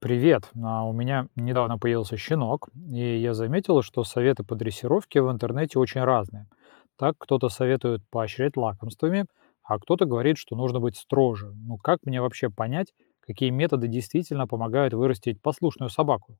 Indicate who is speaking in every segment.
Speaker 1: Привет. У меня недавно появился щенок, и я заметил, что советы по дрессировке в интернете очень разные. Так кто-то советует поощрять лакомствами, а кто-то говорит, что нужно быть строже. Ну как мне вообще понять, какие методы действительно помогают вырастить послушную собаку?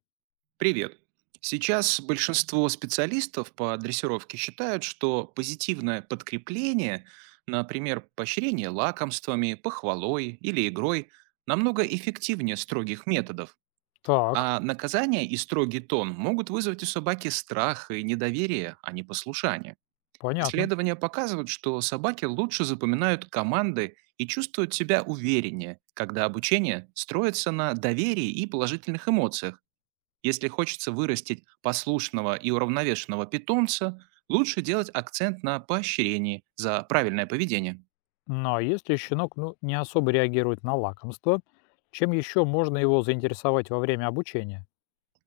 Speaker 2: Привет. Сейчас большинство специалистов по дрессировке считают, что позитивное подкрепление, например, поощрение лакомствами, похвалой или игрой, намного эффективнее строгих методов.
Speaker 1: Так,
Speaker 2: А наказание и строгий тон могут вызвать у собаки страх и недоверие, а не послушание.
Speaker 1: понятно.
Speaker 2: Исследования показывают, что собаки лучше запоминают команды и чувствуют себя увереннее, когда обучение строится на доверии и положительных эмоциях. Если хочется вырастить послушного и уравновешенного питомца, лучше делать акцент на поощрении за правильное поведение.
Speaker 1: Ну а если щенок не особо реагирует на лакомство, чем еще можно его заинтересовать во время обучения?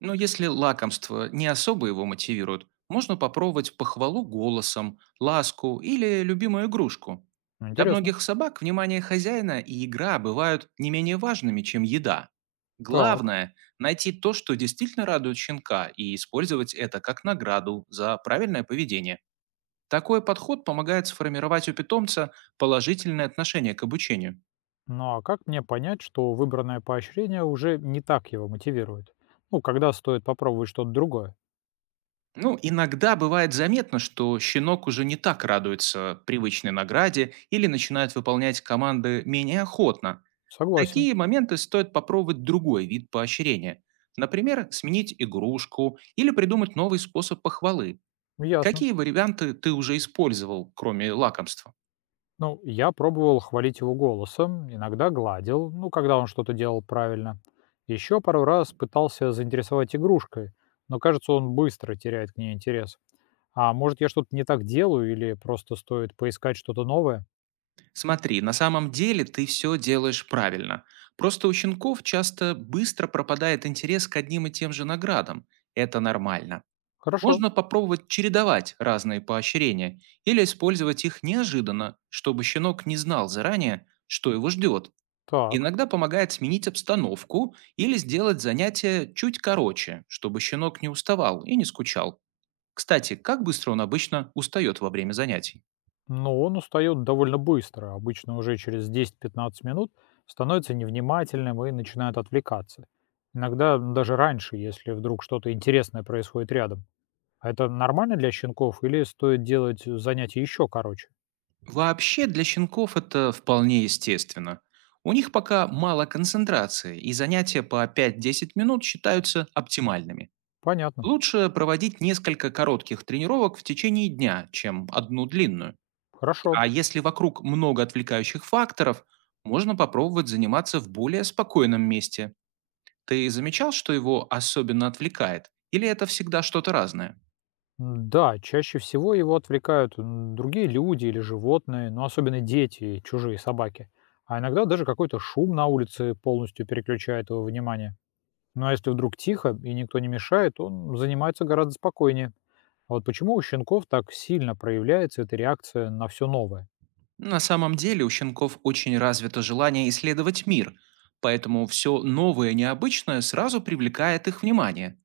Speaker 2: Но если лакомство не особо его мотивирует, можно попробовать похвалу голосом, ласку или любимую игрушку. Для
Speaker 1: Интересно.
Speaker 2: многих собак внимание хозяина и игра бывают не менее важными, чем еда.
Speaker 1: Так.
Speaker 2: Главное — найти то, что действительно радует щенка, и использовать это как награду за правильное поведение. Такой подход помогает сформировать у питомца положительное отношение к обучению.
Speaker 1: Ну а как мне понять, что выбранное поощрение уже не так его мотивирует? Ну, когда стоит попробовать что-то другое?
Speaker 2: Ну, иногда бывает заметно, что щенок уже не так радуется привычной награде или начинает выполнять команды менее охотно. В
Speaker 1: Согласен,
Speaker 2: такие моменты стоит попробовать другой вид поощрения. Например, сменить игрушку или придумать новый способ похвалы.
Speaker 1: ясно.
Speaker 2: Какие варианты ты уже использовал, кроме лакомства?
Speaker 1: Ну, я пробовал хвалить его голосом, иногда гладил, ну, когда он что-то делал правильно. Еще пару раз пытался заинтересовать игрушкой, но, кажется, он быстро теряет к ней интерес. А может, я что-то не так делаю или просто стоит поискать что-то новое?
Speaker 2: Смотри, на самом деле ты все делаешь правильно. Просто у щенков часто быстро пропадает интерес к одним и тем же наградам. Это нормально.
Speaker 1: Хорошо,
Speaker 2: Можно попробовать чередовать разные поощрения или использовать их неожиданно, чтобы щенок не знал заранее, что его ждет.
Speaker 1: так.
Speaker 2: Иногда помогает сменить обстановку или сделать занятие чуть короче, чтобы щенок не уставал и не скучал. Кстати, как быстро он обычно устает во время занятий?
Speaker 1: Но он устает довольно быстро, обычно уже через 10-15 минут становится невнимательным и начинает отвлекаться. Иногда даже раньше, если вдруг что-то интересное происходит рядом. А это нормально для щенков или стоит делать занятия еще короче?
Speaker 2: Вообще для щенков это вполне естественно. У них пока мало концентрации, и занятия по 5–10 минут считаются оптимальными.
Speaker 1: Понятно.
Speaker 2: Лучше проводить несколько коротких тренировок в течение дня, чем одну длинную.
Speaker 1: Хорошо.
Speaker 2: А если вокруг много отвлекающих факторов, можно попробовать заниматься в более спокойном месте. Ты замечал, что его особенно отвлекает? Или это всегда что-то разное?
Speaker 1: Да, чаще всего его отвлекают другие люди или животные, но особенно дети и чужие собаки. А иногда даже какой-то шум на улице полностью переключает его внимание. Ну а если вдруг тихо и никто не мешает, он занимается гораздо спокойнее. А вот почему у щенков так сильно проявляется эта реакция на все новое?
Speaker 2: На самом деле у щенков очень развито желание исследовать мир, поэтому все новое и необычное сразу привлекает их внимание.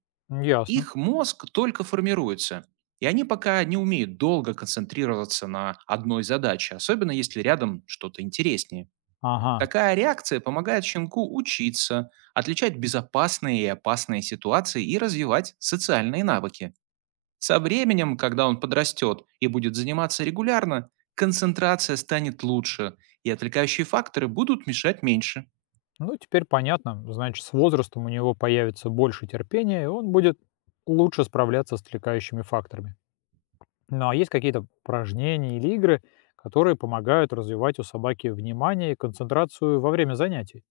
Speaker 1: Ясно.
Speaker 2: Их мозг только формируется, и они пока не умеют долго концентрироваться на одной задаче, особенно если рядом что-то интереснее.
Speaker 1: Ага.
Speaker 2: Такая реакция помогает щенку учиться, отличать безопасные и опасные ситуации и развивать социальные навыки. Со временем, когда он подрастет и будет заниматься регулярно, концентрация станет лучше, и отвлекающие факторы будут мешать меньше.
Speaker 1: Ну, теперь понятно. Значит, с возрастом у него появится больше терпения, и он будет лучше справляться с отвлекающими факторами. Ну, а есть какие-то упражнения или игры, которые помогают развивать у собаки внимание и концентрацию во время занятий?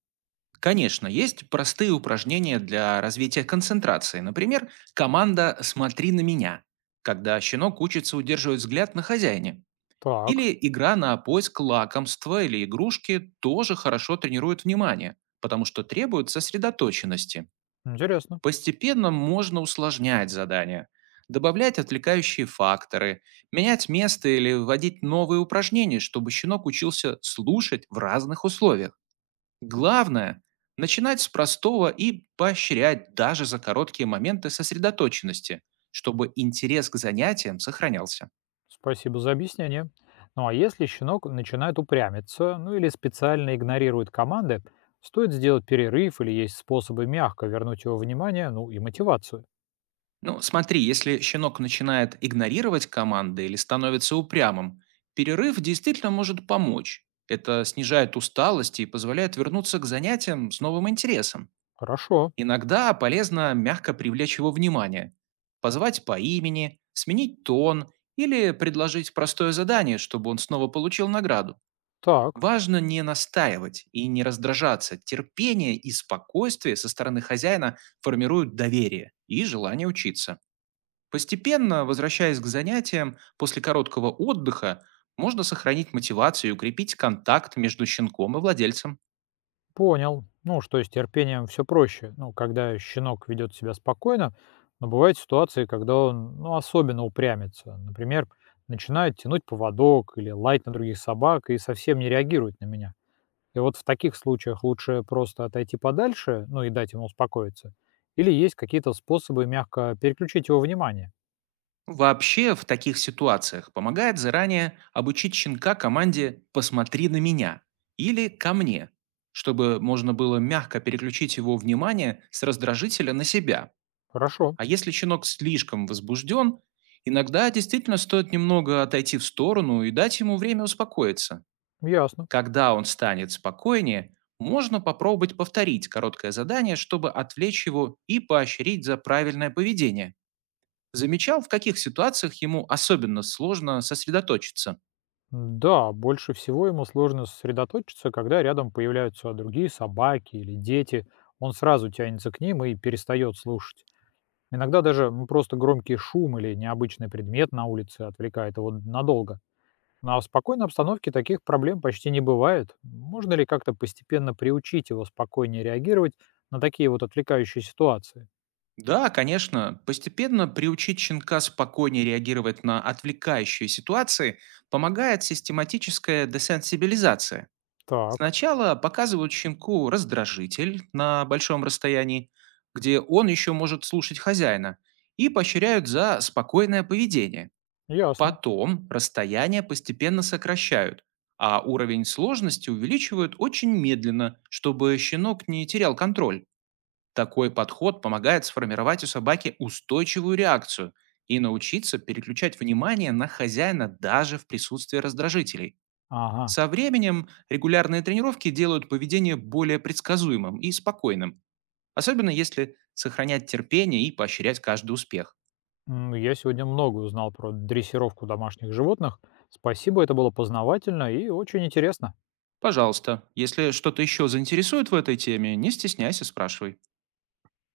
Speaker 2: Конечно, есть простые упражнения для развития концентрации. Например, команда «Смотри на меня», когда щенок учится удерживать взгляд на хозяине.
Speaker 1: Так,
Speaker 2: Или игра на поиск лакомства или игрушки тоже хорошо тренирует внимание, потому что требует сосредоточенности.
Speaker 1: интересно.
Speaker 2: Постепенно можно усложнять задания, добавлять отвлекающие факторы, менять место или вводить новые упражнения, чтобы щенок учился слушать в разных условиях. Главное — начинать с простого и поощрять даже за короткие моменты сосредоточенности, чтобы интерес к занятиям сохранялся.
Speaker 1: Спасибо за объяснение. Ну а если щенок начинает упрямиться, ну или специально игнорирует команды, стоит сделать перерыв или есть способы мягко вернуть его внимание, ну и мотивацию.
Speaker 2: Ну, смотри, если щенок начинает игнорировать команды или становится упрямым, перерыв действительно может помочь. Это снижает усталость и позволяет вернуться к занятиям с новым интересом.
Speaker 1: Хорошо,
Speaker 2: Иногда полезно мягко привлечь его внимание, позвать по имени, сменить тон или предложить простое задание, чтобы он снова получил награду.
Speaker 1: так,
Speaker 2: Важно не настаивать и не раздражаться. Терпение и спокойствие со стороны хозяина формируют доверие и желание учиться. Постепенно, возвращаясь к занятиям после короткого отдыха, можно сохранить мотивацию и укрепить контакт между щенком и владельцем.
Speaker 1: понял. Ну что, с терпением все проще. Ну, когда щенок ведет себя спокойно, но бывают ситуации, когда он особенно упрямится. Например, начинает тянуть поводок или лаять на других собак и совсем не реагирует на меня. И вот в таких случаях лучше просто отойти подальше, ну и дать ему успокоиться. Или есть какие-то способы мягко переключить его внимание?
Speaker 2: Вообще, в таких ситуациях помогает заранее обучить щенка команде «посмотри на меня» или «ко мне», чтобы можно было мягко переключить его внимание с раздражителя на себя.
Speaker 1: Хорошо,
Speaker 2: А если щенок слишком возбужден, иногда действительно стоит немного отойти в сторону и дать ему время успокоиться.
Speaker 1: ясно.
Speaker 2: Когда он станет спокойнее, можно попробовать повторить короткое задание, чтобы отвлечь его и поощрить за правильное поведение. Замечал, в каких ситуациях ему особенно сложно сосредоточиться.
Speaker 1: Да, больше всего ему сложно сосредоточиться, когда рядом появляются другие собаки или дети. Он сразу тянется к ним и перестает слушать. Иногда даже просто громкий шум или необычный предмет на улице отвлекает его надолго. На спокойной обстановке таких проблем почти не бывает. Можно ли как-то постепенно приучить его спокойнее реагировать на такие вот отвлекающие ситуации?
Speaker 2: Да, конечно, постепенно приучить щенка спокойнее реагировать на отвлекающие ситуации помогает систематическая десенсибилизация.
Speaker 1: Так,
Speaker 2: Сначала показывают щенку раздражитель на большом расстоянии, где он еще может слушать хозяина, и поощряют за спокойное поведение.
Speaker 1: ясно.
Speaker 2: Потом расстояние постепенно сокращают, а уровень сложности увеличивают очень медленно, чтобы щенок не терял контроль. Такой подход помогает сформировать у собаки устойчивую реакцию и научиться переключать внимание на хозяина даже в присутствии раздражителей.
Speaker 1: Ага.
Speaker 2: Со временем регулярные тренировки делают поведение более предсказуемым и спокойным, особенно если сохранять терпение и поощрять каждый успех.
Speaker 1: Я сегодня много узнал про дрессировку домашних животных. Спасибо, это было познавательно и очень интересно.
Speaker 2: Пожалуйста, если что-то еще заинтересует в этой теме, не стесняйся, спрашивай.